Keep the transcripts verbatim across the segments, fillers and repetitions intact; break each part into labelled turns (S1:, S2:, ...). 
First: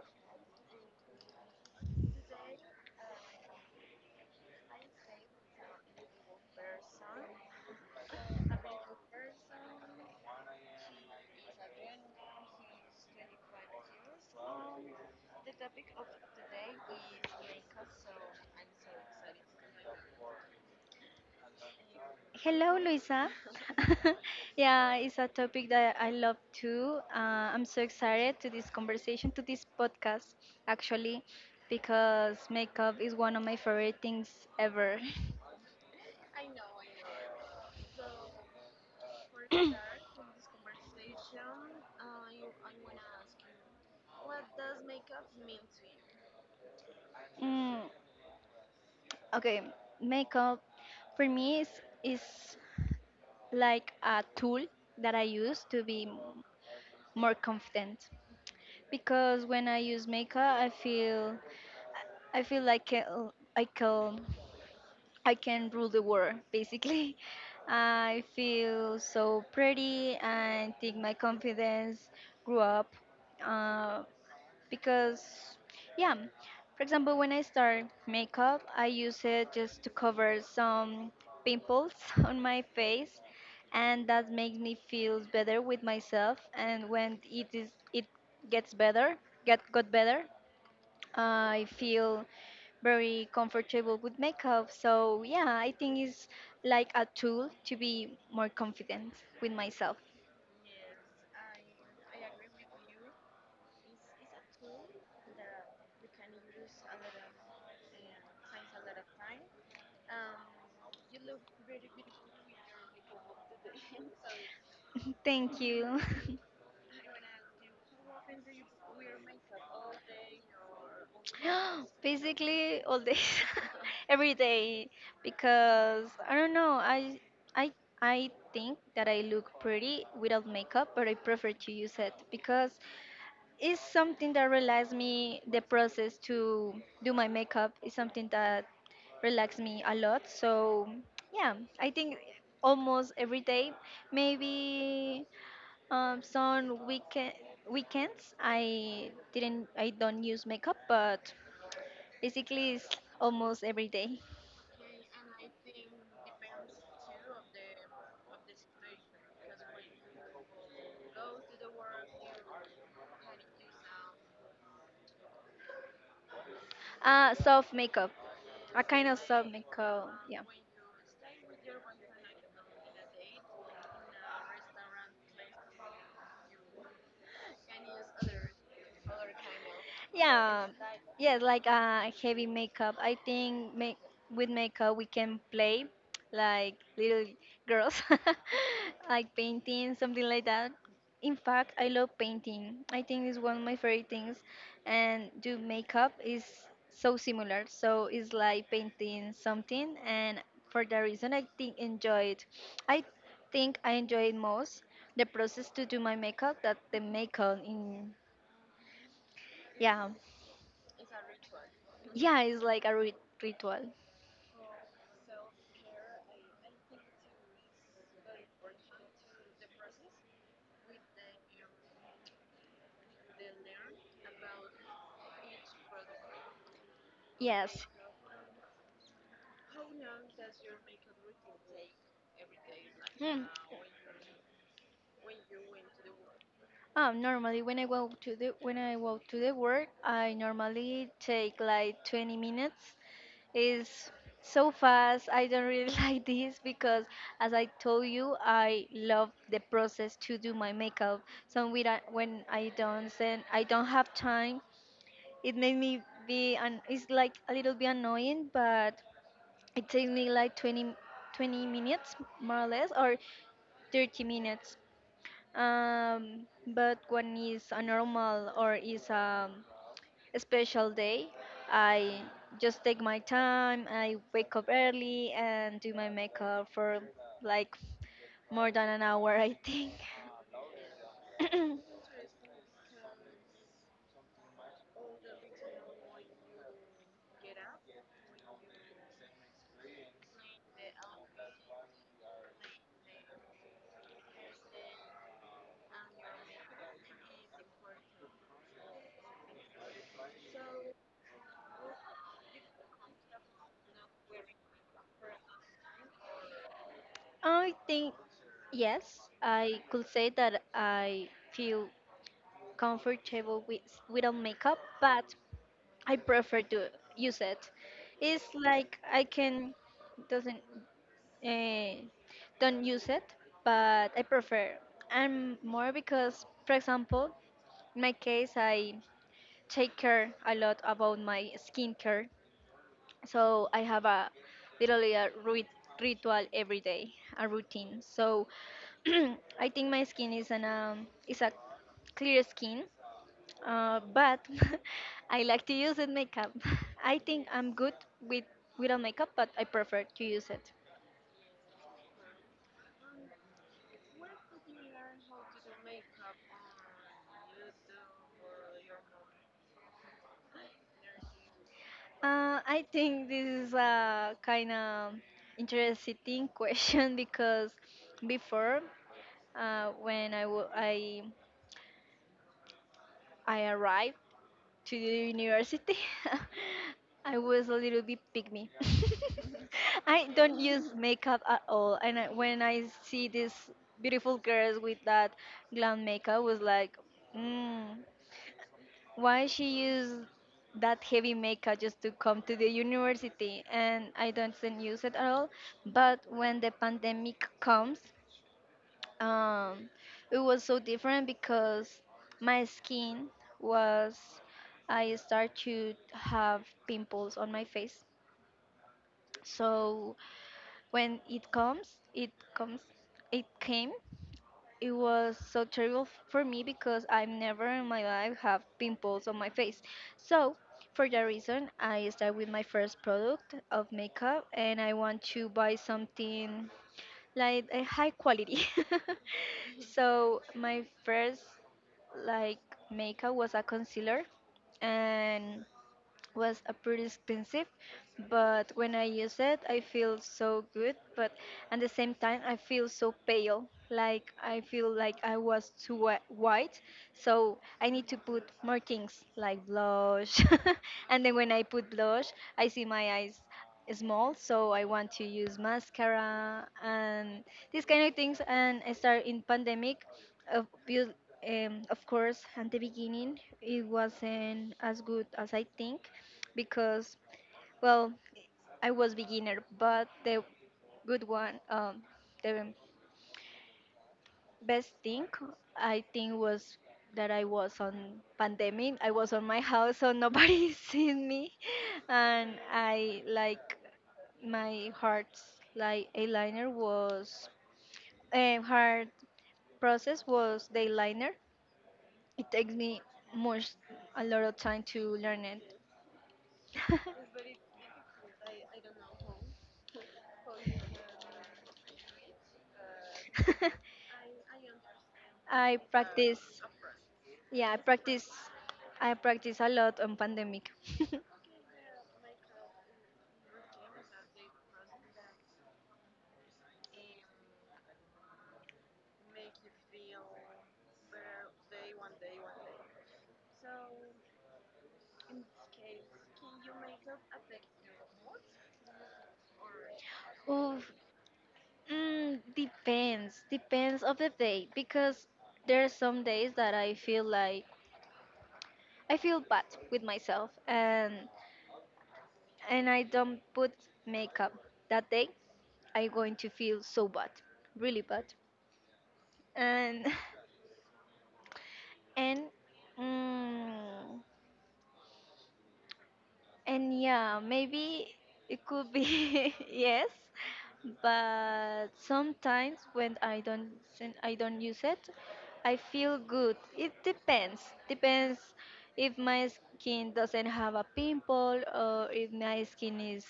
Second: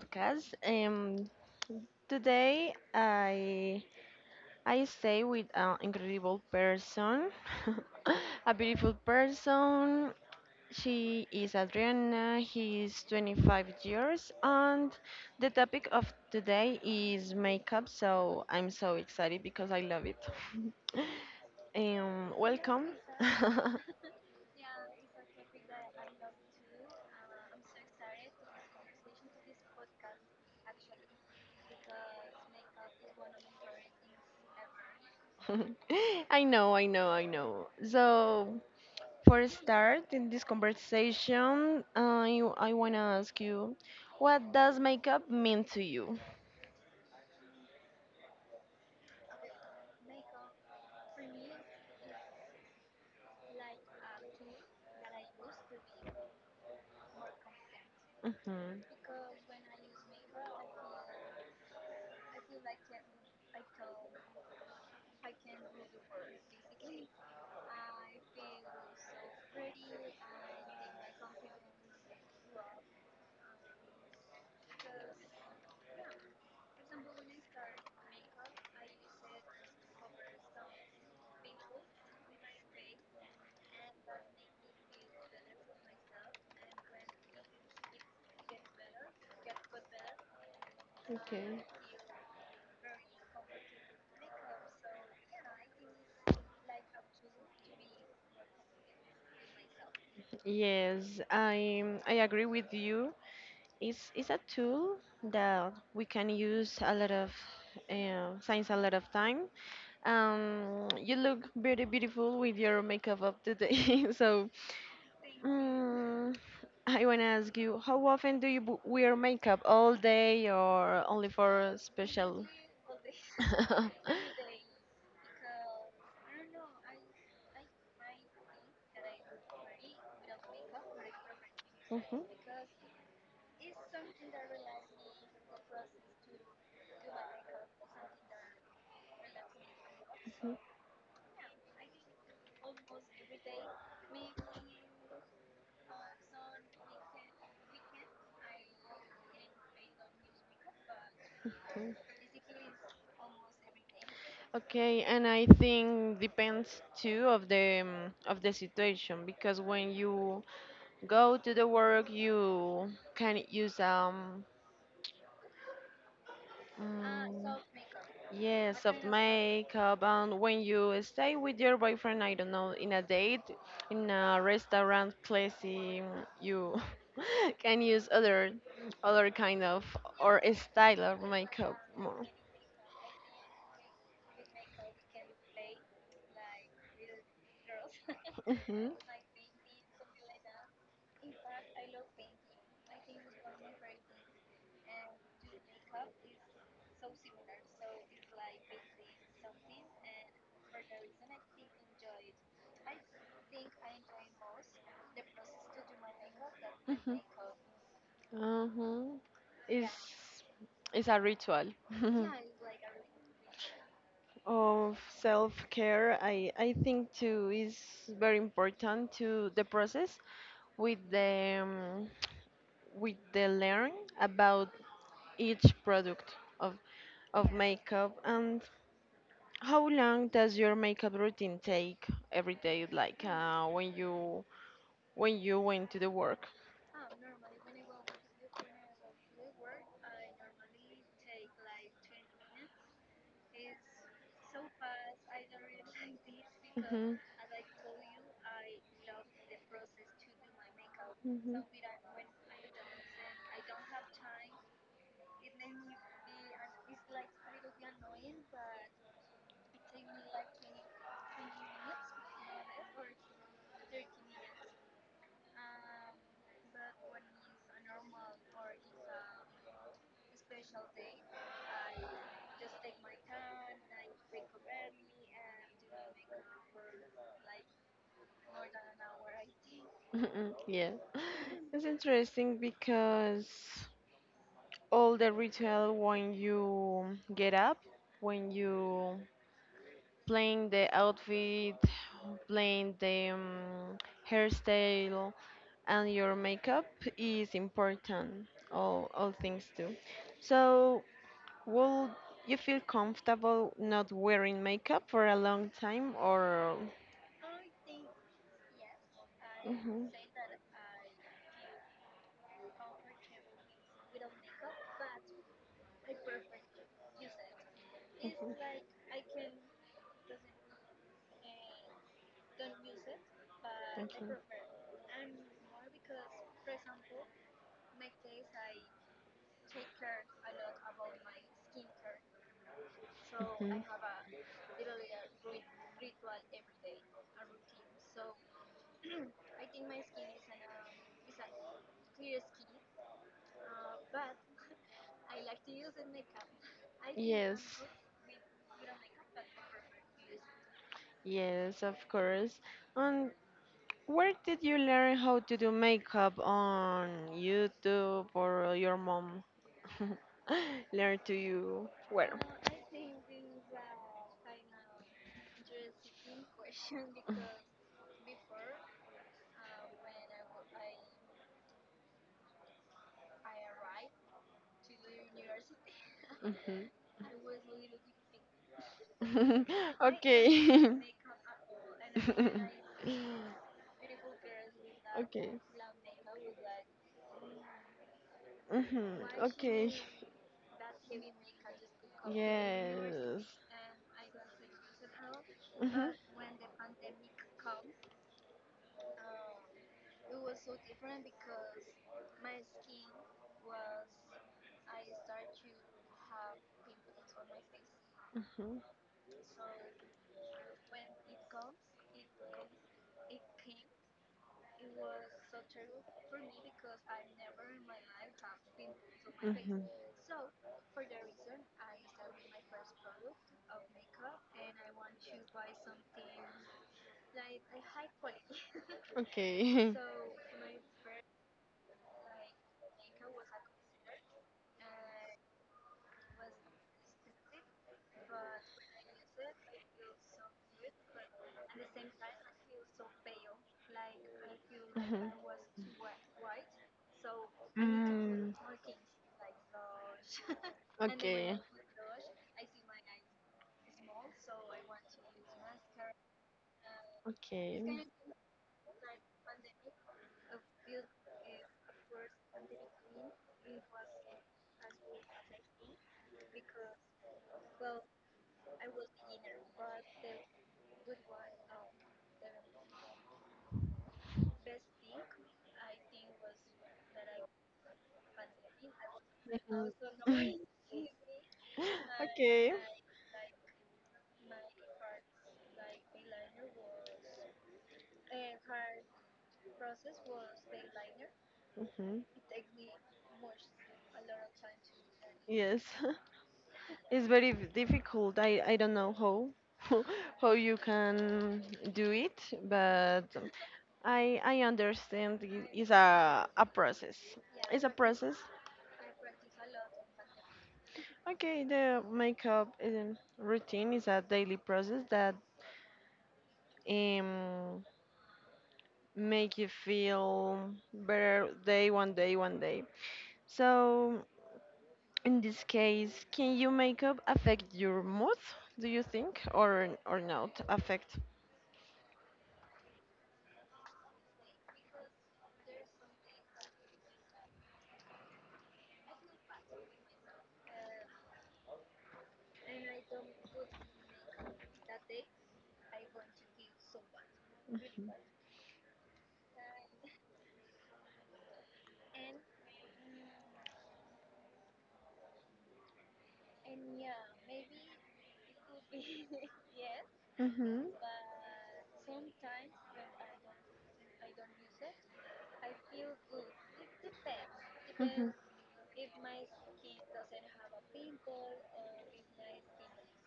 S1: podcast. Um, today, I I stay with an incredible person, a beautiful person. She is Adriana. He is twenty-five years, and the topic of today is makeup. So I'm so excited because I love it. um,
S2: Hello,
S1: welcome.
S2: Luisa. Yeah, it's a topic that I love too. Uh, I'm so excited to this conversation, to this podcast, actually, because makeup is one of my favorite things ever.
S1: I know, I know, I know. So, for a start, in this conversation, I, I want to ask you, what does makeup mean to you?
S2: Mm, okay, makeup for me is, is like a tool that I use to be m- more confident
S1: Mhm.
S2: because when I use makeup, I feel I feel like I I can, I can rule the world, basically. I feel so pretty and think my confidence grew up, uh, because, yeah. For example, when I start makeup, I use it just to cover some pimples on my face, and that makes me feel better with myself. And when it is, it gets better, get got better. I
S1: Okay.
S2: feel very comfortable with makeup. So, yeah, I think it's like a tool to be more confident with myself.
S1: Yes, I, I agree with you. It's, it's a tool that we can use a lot of, uh, since a lot of time. Um, you look very beautiful with your makeup up today. So,
S2: Thank you.
S1: mm, I want to ask you, how often do you bu- wear makeup? All day or only for special?
S2: Basically, all day, every day, because I don't know, I, I, I think that I look pretty without makeup, but I prefer to use
S1: Mhm,
S2: it
S1: mhm,
S2: because it's something that relaxes me. The process to do my makeup is something that relaxes me a lot.
S1: mhm.
S2: So yeah, I think almost every day, maybe um, some weekend weekends I didn't I don't use makeup, but basically it's almost every day.
S1: Okay, and I think depends too of the um, of the situation because when you go to the work, you can use um.
S2: Uh,
S1: Mm,
S2: soft makeup, a
S1: yes, soft
S2: kind of soft
S1: makeup.
S2: makeup. Yeah.
S1: And when you stay with your boyfriend, I don't know, in a date, in a restaurant place, um, you can use other, other kind of, or
S2: Yeah,
S1: style of
S2: yeah, like
S1: makeup
S2: uh,
S1: more.
S2: heavy makeup. I think make with makeup we can play like little girls,
S1: Mhm.
S2: like painting, something like that. In fact, I love painting. I think it's one of my favorite things, and do makeup is so similar. So it's like painting something, and for that reason, I think enjoy it. I think I enjoy it most the process to do my makeup that the
S1: Mhm.
S2: makeup in
S1: Huh. It's
S2: yeah.
S1: it's a ritual.
S2: Yeah, it's like a
S1: Yeah,
S2: rit- ritual.
S1: of self-care i i think too is very important to the process with the um, with the learn about each product of of
S2: Yes.
S1: makeup. And how long does your makeup routine take every day, like
S2: Mm.
S1: uh, when you when you went to the work?
S2: Um, normally when I go to the when I go to the work, I normally take like twenty minutes. It's so fast. I don't really like this because,
S1: Hmm.
S2: as I told you, I love the process to do my makeup.
S1: Hmm.
S2: So when I, when I don't then I don't have time. It made me be an. It's like a little bit annoying, but it takes me like twenty, twenty minutes more or less or thirty minutes, um, but when it's a normal or is um, a special day I just take my time. I wake up early and do my makeup for like more than an hour, I think.
S1: Mhm, yeah. It's interesting because all the ritual when you get up, when you playing the outfit, playing the um, hairstyle and your makeup is important. All all things too. So, will you feel comfortable not wearing makeup for a long time, or?
S2: I think yes, I could
S1: Mhm,
S2: say that I feel comfortable with without makeup, but I prefer to use it. It's
S1: mhm.
S2: like I can doesn't uh, don't use it, but I prefer. And more because, for example, in my case, I take care a lot about my skincare, so
S1: Okay.
S2: I
S1: Mhm.
S2: have a literally a rit- ritual every day, a routine. So I think my skin is an um, is a clear skin, uh, but I like to use it makeup. I think I'm
S1: Yes,
S2: good with without makeup, but I prefer to use it.
S1: yes, of course. And where did you learn how to do makeup? On YouTube, or your mom learn to you? Where?
S2: Uh, I think this is a kind of interesting question because before, uh, when I wa- I I arrived to the university,
S1: Mhm.
S2: I was a little bit pygmy. I
S1: Okay.
S2: don't use makeup at all, and I, when I see these beautiful girls with that
S1: Okay.
S2: glam makeup, was like, mm,
S1: Mhm.
S2: why she
S1: Okay.
S2: use that heavy makeup just to come to the
S1: Yes.
S2: university? And I don't use it at all.
S1: Mhm.
S2: But when the pandemic comes, um, it was so different because my skin was I start to have pimples on my face.
S1: Mhm. Mhm.
S2: So when it comes, it comes, it came. It was so terrible f- for me because I've never in my life have pimples on my face. So for that reason, I start with my first product of makeup, and I want to buy something like a high quality.
S1: Okay.
S2: So my first like makeup was a concealer and was a pretty expensive, but when I use it, I feel so good. But at the same time, I feel so pale. Like I feel like I was too whi- white, so I need to put
S1: Mhm. Mm.
S2: more things like blush. And then when
S1: Okay.
S2: I put blush, I see my eyes small, so I want to use mascara and these
S1: Okay.
S2: kind of things. And I start in pandemic. Of, um, of course, at the beginning, it wasn't as good as I think because well I was beginner, but the good one, um, the best thing I think was that I was on pandemic. I was on my
S1: Mhm.
S2: house, so nobody seen me, and
S1: Okay.
S2: I like my heart's like eyeliner was, um, hard process was the eyeliner.
S1: Mhm.
S2: It takes me much a lot of time to learn it.
S1: Yes. It's very v- difficult. I, I don't know how how you can do it, but I I understand i-
S2: I
S1: it's
S2: practice,
S1: a a process.
S2: yeah, I
S1: It's a
S2: practice,
S1: process.
S2: I practice a lot on pandemic.
S1: Okay, the makeup um, routine is a daily process that um make you feel better day one day one day. So, in this case, can your makeup affect your mood? Do you think, or or not
S2: Oof,
S1: affect?
S2: mm, depends, depends of the day because there are some days that I feel like I feel bad with myself, and and I don't put makeup that day. I'm going to feel so bad, really bad, and and. Mm, and yeah, maybe it could be yes,
S1: Hmm.
S2: but sometimes when I don't sen- I don't use it, I feel good. It depends.
S1: Mhm.
S2: Depends if my skin doesn't have a pimple or if my skin is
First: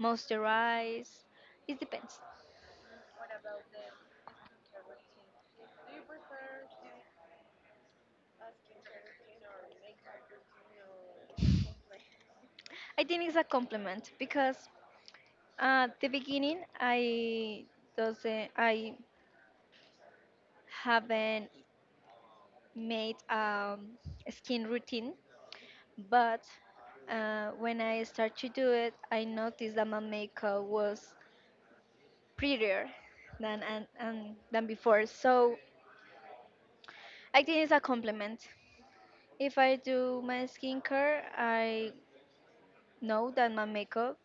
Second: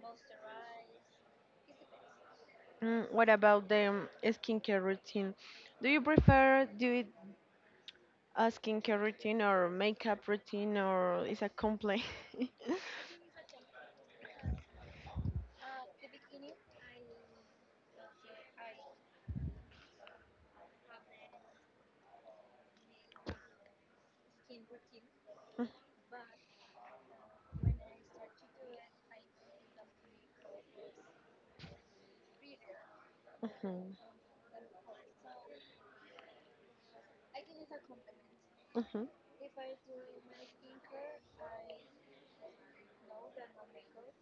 S2: moisturized. It depends.
S1: Mm, what about the um, skincare routine? Do you prefer do it a skincare routine or makeup routine, or is a compliment?
S2: I think it's a compliment because at the beginning I doesn't I haven't made, um, a skin routine. But uh, when I start to do it, I noticed that my makeup was prettier than and,
S1: Mhm,
S2: and than before. So I think it's a compliment.
S1: mhm.
S2: If I do my skincare, I know that my makeup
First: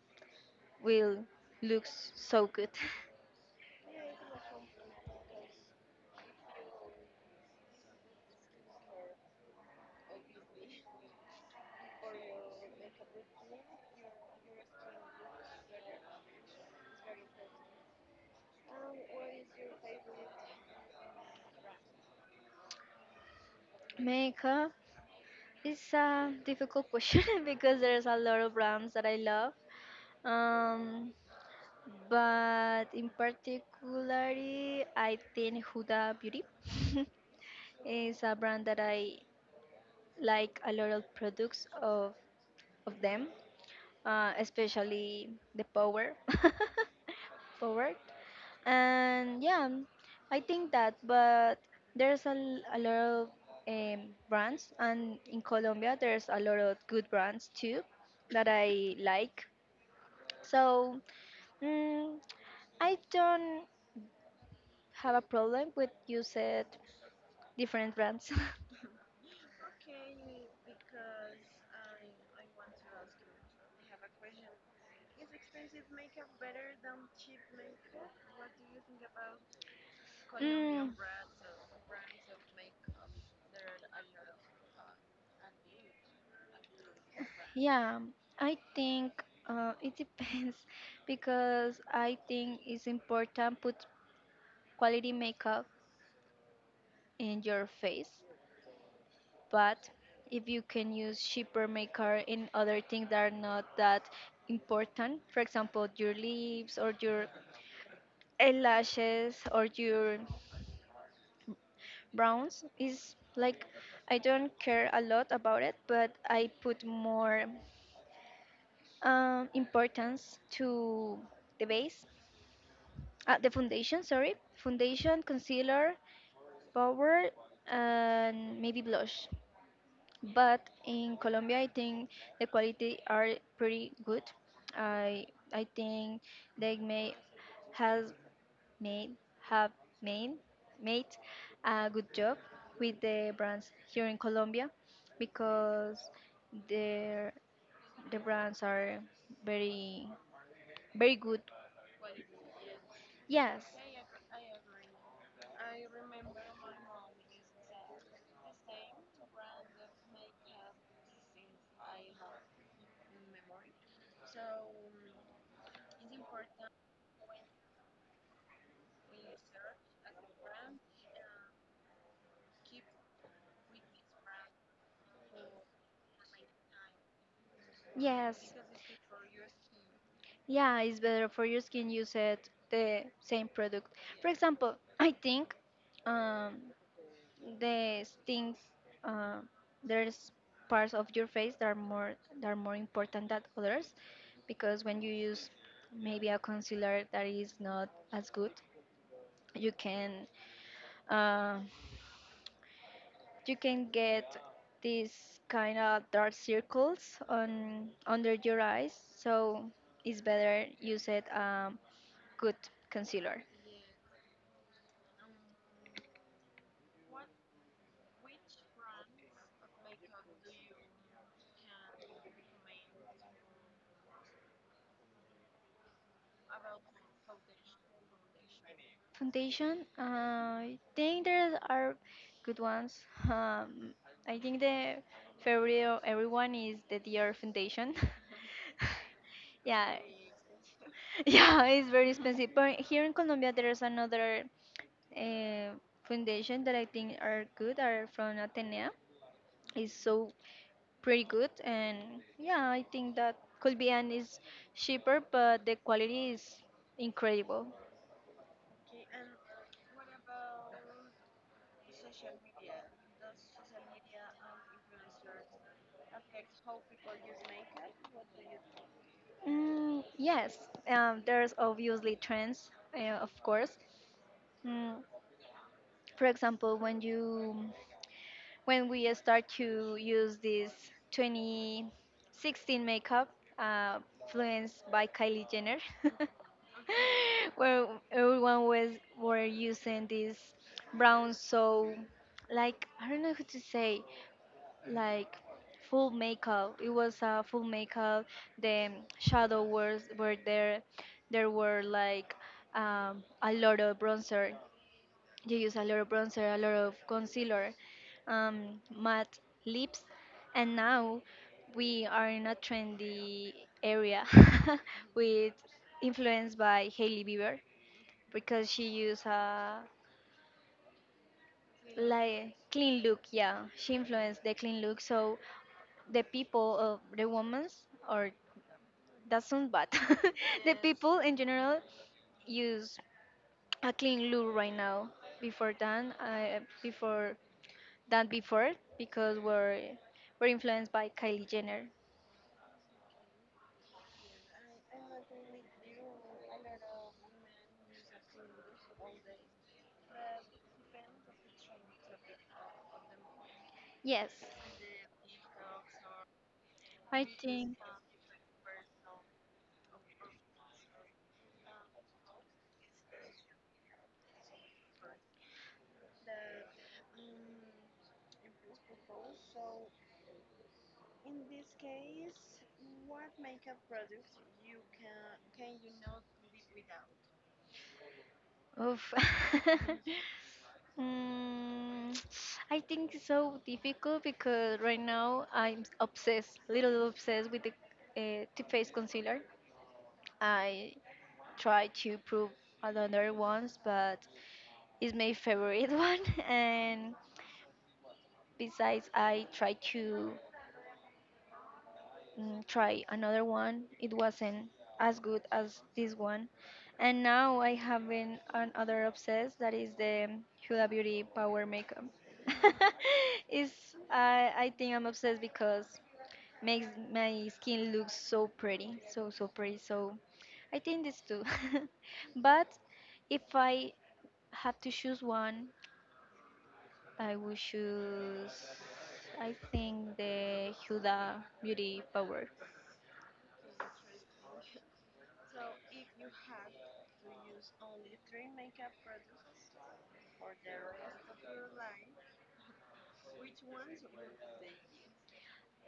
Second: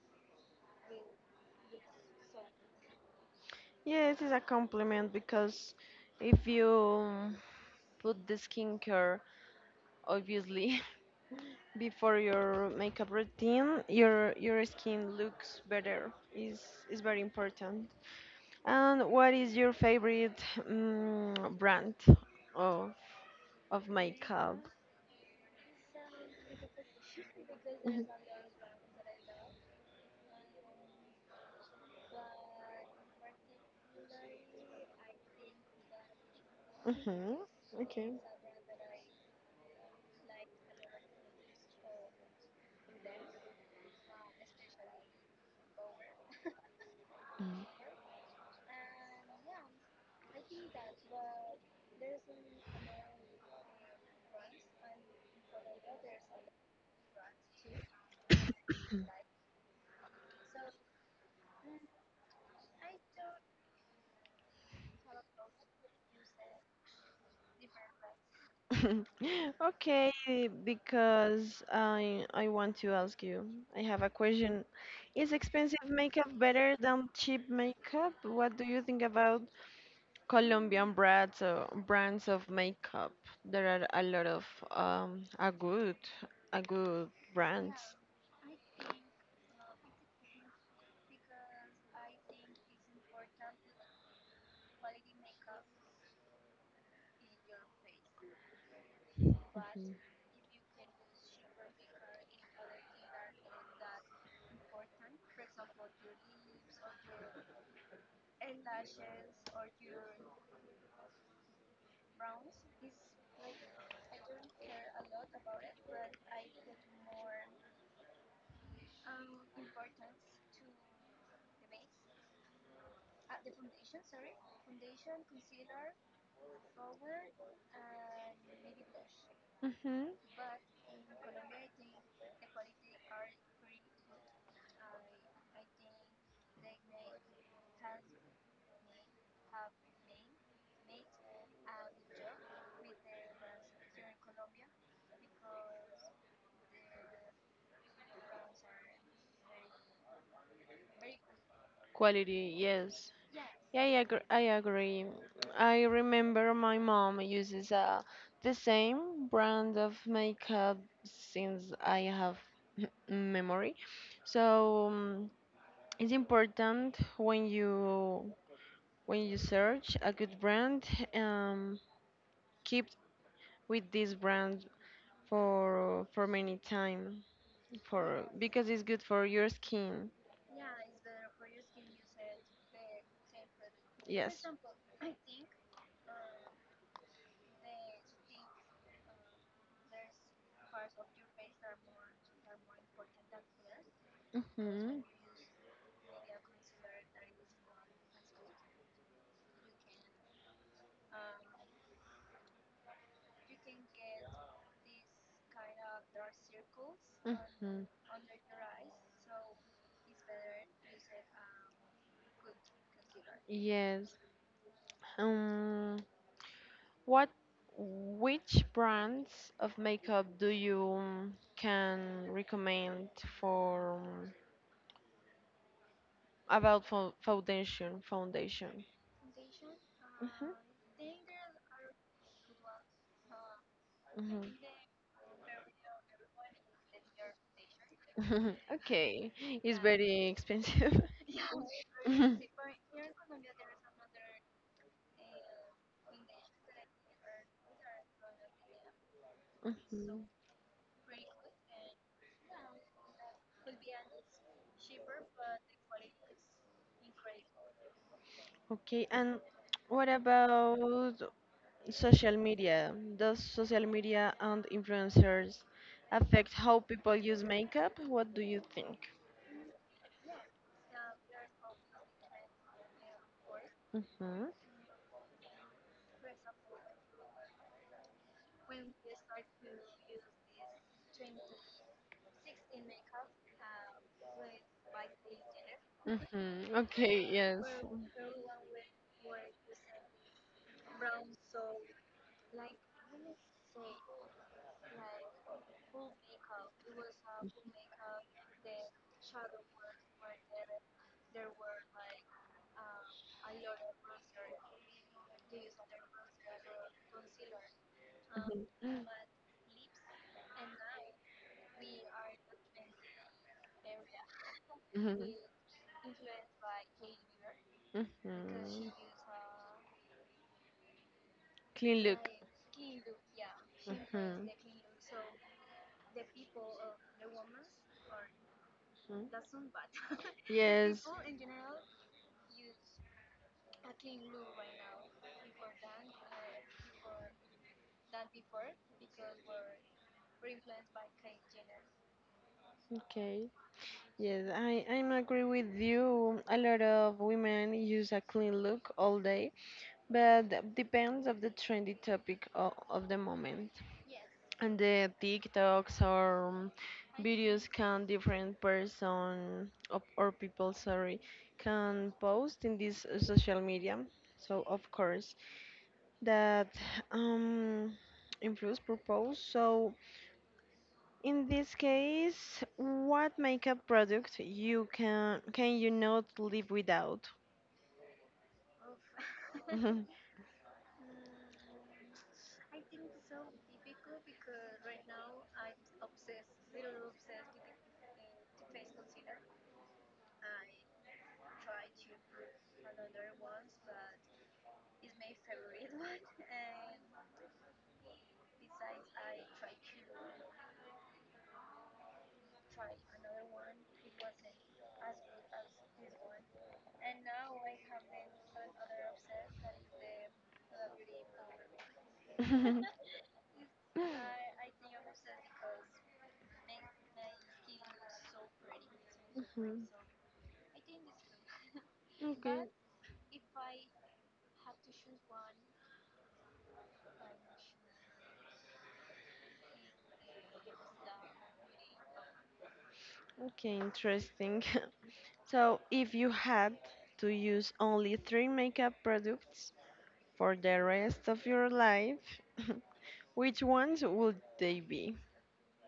S2: will look so good.
S1: Yes, it's a compliment because if you, um, put the skincare obviously before your makeup routine, your your skin looks better. is is very important. And what is your favorite, mm, brand of of makeup?
S2: Makeup is a difficult question because there's
S1: Mhm.
S2: a lot of brands that I love. Um, but in particularly I think Huda Beauty
S1: Mhm. Okay.
S2: is a brand that I like a lot of products of of them, uh, especially the power
S1: Mm.
S2: power. And yeah, I think that. But there's a, l- a lot of, um, brands, and in Colombia there's a lot of good brands too that I like. So mm, I don't have a problem with you said different brands.
S1: Okay, because I I want to ask you. I have a question. Is expensive makeup better than cheap makeup? What do you think about Colombian
S2: Mm,
S1: brands, uh, brands of makeup? There are a lot of um, a good a good brands.
S2: yeah, I think, uh, it depends because I think it's important put quality makeup in your face, but if you can use cheaper makeup in other things that are not that important, for example, your lips or your eyelashes or your Browns is like I don't care a lot about it, but I put more, um, importance to the base, uh, the foundation. Sorry, foundation, concealer, powder, and maybe blush.
S1: Hmm.
S2: But in Colombia, I think the quality are pretty good. I I think they may has made have made made a good job with the brands here in Colombia because their the brands are very very good.
S1: Quality, yes.
S2: Yes,
S1: Yeah, I agree. I agree. I remember my mom uses, uh, the same brand of makeup since I have memory. So, um, it's important when you when you search a good brand, um, keep with this brand for for many time for
S2: yes,
S1: because it's good for your skin.
S2: yeah. It's better for your skin. You said the same product. For
S1: Yes.
S2: example, I think, um, the things, uh, there's parts of your face that are more that are more important than others because when
S1: Mhm.
S2: you use maybe a concealer that is not as good you can, uh, you can get these kind of dark circles
S1: Mhm.
S2: on under your eyes, so it's better use it, um, good concealer.
S1: Yes. Um. What? Which brands of makeup do you, um, can recommend for, um, about fo- foundation? Foundation.
S2: Foundation, uh,
S1: Mhm.
S2: I think there are good ones. Um, I
S1: Mhm.
S2: think the favorite of everyone is the Dior Foundation.
S1: Okay, it's
S2: Yeah,
S1: very expensive.
S2: yeah, it's very expensive. But here in Colombia, there is another, uh, foundation that I think are good. Are from Atenea. It's
S1: Mhm.
S2: so pretty good, and yeah, I think that could be and is cheaper, but the quality is incredible.
S1: Okay, and what about social media? Does social media and influencers affect how people use makeup? What do you think?
S2: Mm, yes, um, there's obviously trends, uh, of course.
S1: Mm-hmm.
S2: Mm, for example, when you when we start to use this twenty sixteen makeup, uh, influenced by Kylie Jenner,
S1: Mm-hmm. Okay, yes.
S2: where everyone was were using this brown so like I don't know how to say like full makeup. It was a uh, full makeup. The shadow was were there. There were like, um, a lot of bronzer. You use a lot of bronzer, a lot of concealer, um,
S1: Mm-hmm.
S2: matte lips, and now we are in a trendy area
S1: Mm-hmm.
S2: with influenced by Hailey Bieber because she
S1: Mm-hmm.
S2: used a
S1: Clean look.
S2: like clean look. Yeah, she influenced
S1: Mm-hmm.
S2: the clean look. So the people of the women's or
S1: Mm-hmm.
S2: that sounds bad the
S1: Yes.
S2: people in general use a clean look right now before than uh, before than before because we're we're influenced by Kylie Jenner.
S1: Okay. Yes, I I'm agree with you. A lot of women use a clean look all day, but that depends of the trendy topic of, of the moment.
S2: Yes,
S1: And the TikToks or, um,
S2: I
S1: videos
S2: think
S1: can different person, or, or people, sorry, can post in this, uh, social media. So of course that um improves purpose. So, in this case, what makeup product you can can you not live without?
S2: oof. Mm, I think it's so difficult because right now I'm obsessed little obsessed with the, uh, two face concealer. I try to prove another ones, but it's my favorite one. And besides, I tried to mm, try another one. It wasn't as good as this one. And now I have an, another obsessed that is the Huda Beauty Power Makeup. Is I I think I'm obsessed because makes my skin look so pretty, so so pretty.
S1: Mhm.
S2: So I think this too.
S1: Okay.
S2: But if I have to choose one, I would choose, I think, the Huda Beauty Power.
S1: Okay, interesting. So, if you had to use only three makeup products for the rest of your life, which ones would they be?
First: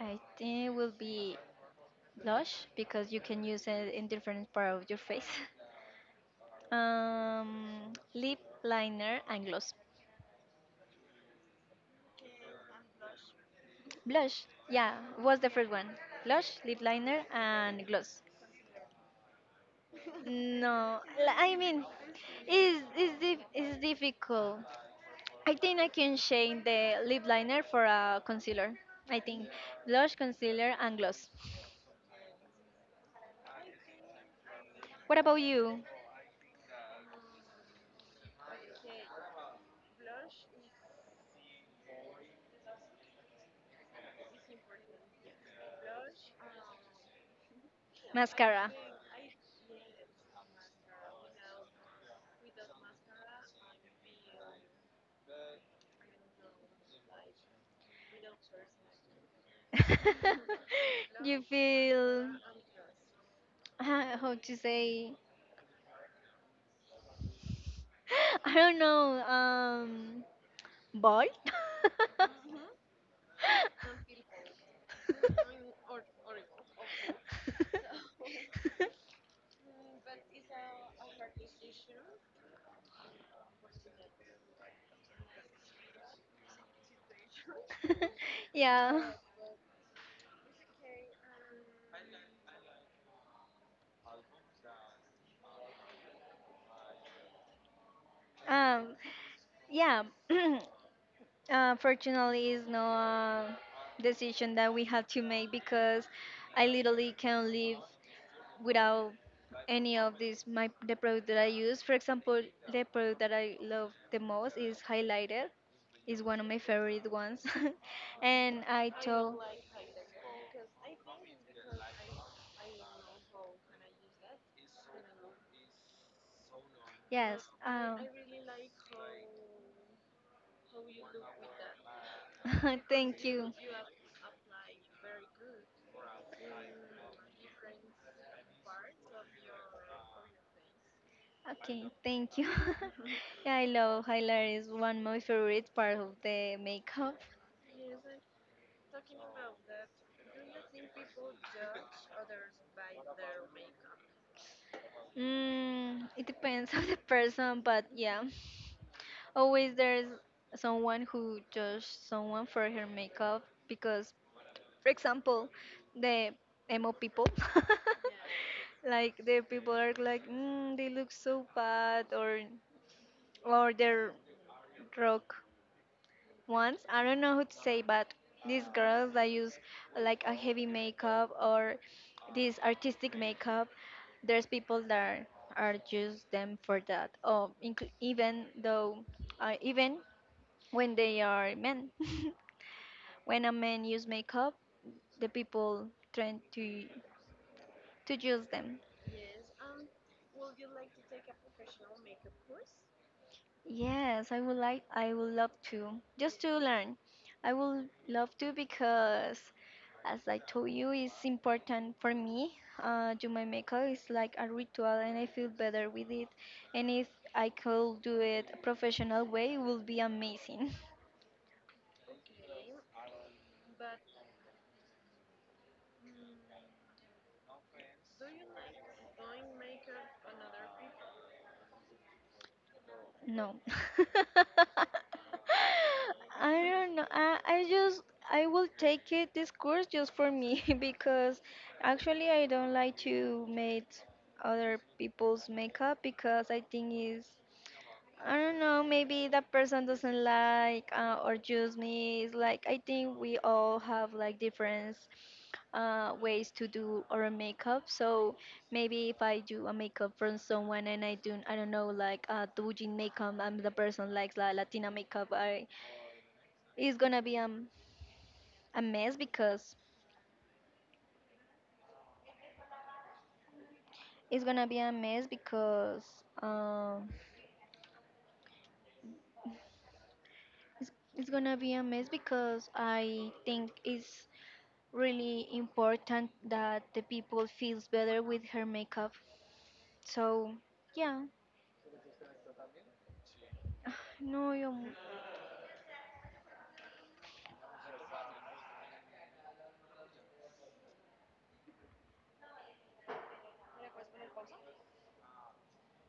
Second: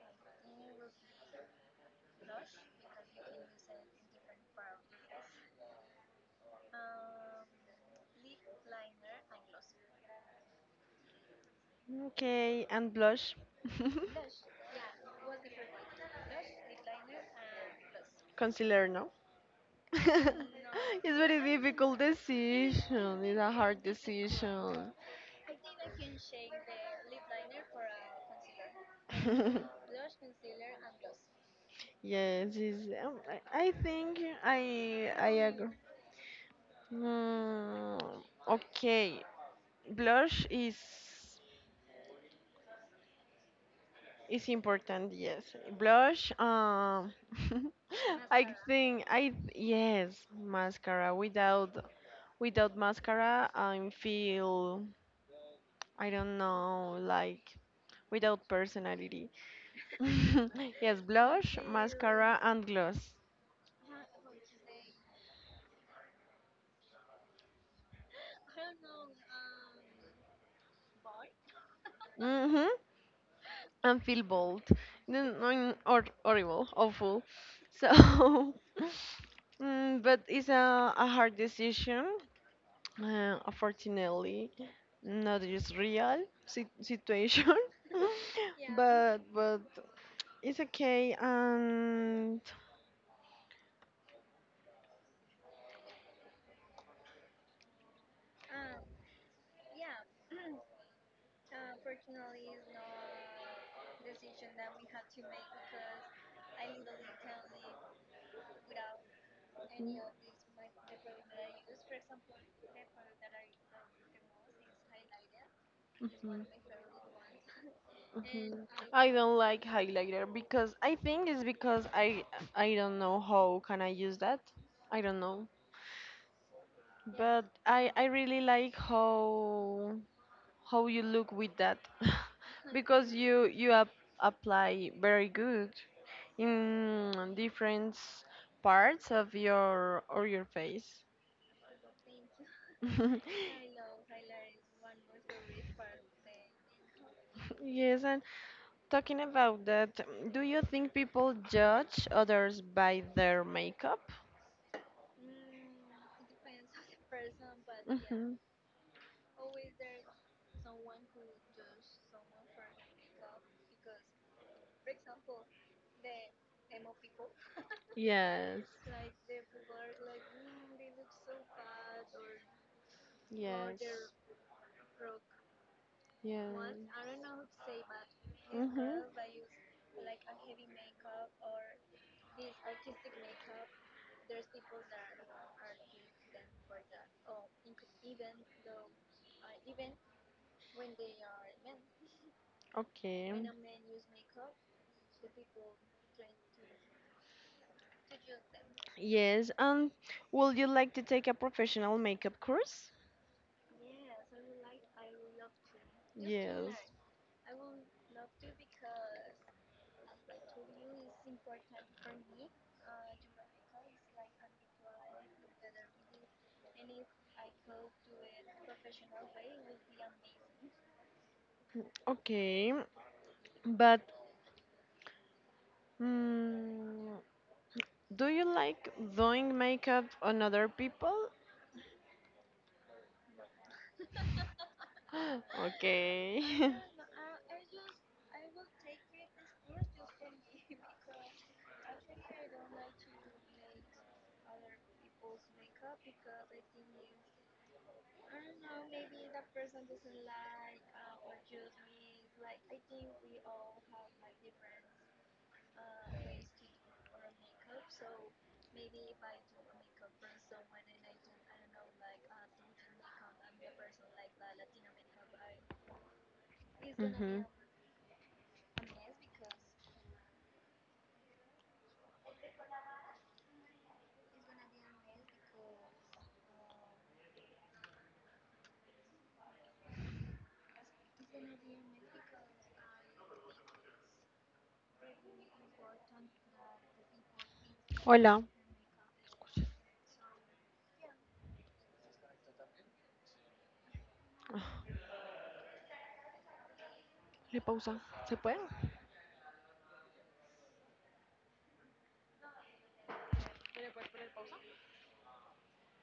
S2: I think it will be blush because you can use it in different part of your face. Um, lip liner and gloss.
S1: Okay, and blush.
S2: Blush, yeah, was the first one. Blush, lip liner, and gloss.
S1: Concealer, no. It's
S2: No, li-
S1: very
S2: I mean,
S1: difficult
S2: it's, it's,
S1: decision. It's
S2: dif-
S1: a
S2: it's
S1: hard
S2: difficult.
S1: decision.
S2: I think I can change the lip liner for a concealer. I think blush, concealer, and gloss.
S1: Yes, is. Um, I I think I
S2: What
S1: I
S2: about
S1: agree.
S2: you?
S1: Mm, okay, blush is It's important, yes. Blush, um, I
S2: Mascara.
S1: think I yes, mascara. Without without mascara, I feel I don't know, like without personality. Yes,
S2: You
S1: blush,
S2: feel
S1: mascara, and gloss.
S2: how to say? I don't know. Um, bold.
S1: Mhm. And feel bold, then, mm, or horrible, awful. So, mm, but it's a, a hard decision. Uh, unfortunately, not just real sit- situation, Yeah.
S2: Yeah.
S1: but but it's okay. And
S2: Um. Yeah. Uh, fortunately, it's no, uh, decision that we had to make because I literally can't live without any of these. My The product that I use, for example, the product that I love the most is highlighter. Is one
S1: Mhm,
S2: of my favorite ones, and
S1: mhm.
S2: I
S1: I
S2: told
S1: don't like highlighter because I think it's because I I don't know how can I use that. I don't know,
S2: yes.
S1: but I
S2: Um,
S1: I really like how how you look with that because
S2: thank
S1: you
S2: you.
S1: you ap- apply very good. In different parts of your or your face.
S2: Okay, thank you. Yeah, I love highlight is one of my favorite part of the makeup.
S1: Yes, and talking about that, do you think people judge others by their makeup?
S2: Mm, it depends on the person, but yeah,
S1: Mhm.
S2: always there's someone who judge someone for her makeup because, for example, the emo people,
S1: Yes,
S2: like the people are like, mm, they look so bad, or or
S1: yes,
S2: their rock
S1: yes.
S2: once I don't know who to say, but these
S1: Mhm.
S2: girls that use like a heavy makeup or this artistic makeup, there's people that are just them for that. Oh, incl- even though uh, even when they are men.
S1: Okay.
S2: When a man use makeup the people tend to to use them.
S1: Yes, um, would you like to take a professional makeup course?
S2: Yes, I would like, I would love to, just to
S1: Yes.
S2: learn. I would love to because, as I told you, it's important for me. Uh, do my makeup is like a ritual, and I feel better with it. And if I could do it a professional way, it would be amazing.
S1: Okay. But mm, do you like doing makeup on other people?
S2: No.
S1: Okay.
S2: I don't know. I, I just I will take it this course just for me because actually I don't like to make other people's makeup because I think it's I don't know, maybe that person doesn't like, uh, or choose me. It's like I think we all have like different, uh, ways to do our makeup. So maybe if I do a makeup from someone and I do I don't know like, uh, Doujin makeup and the person likes la Latina makeup, I it's gonna be,
S1: Ujú.
S2: um, a mess because it's gonna be a mess because um, it's, it's gonna be a mess because I think it's really important that the people feels better
S1: Hola.
S2: with her makeup. So yeah, no, yo-
S1: Le pausa. ¿Se puede?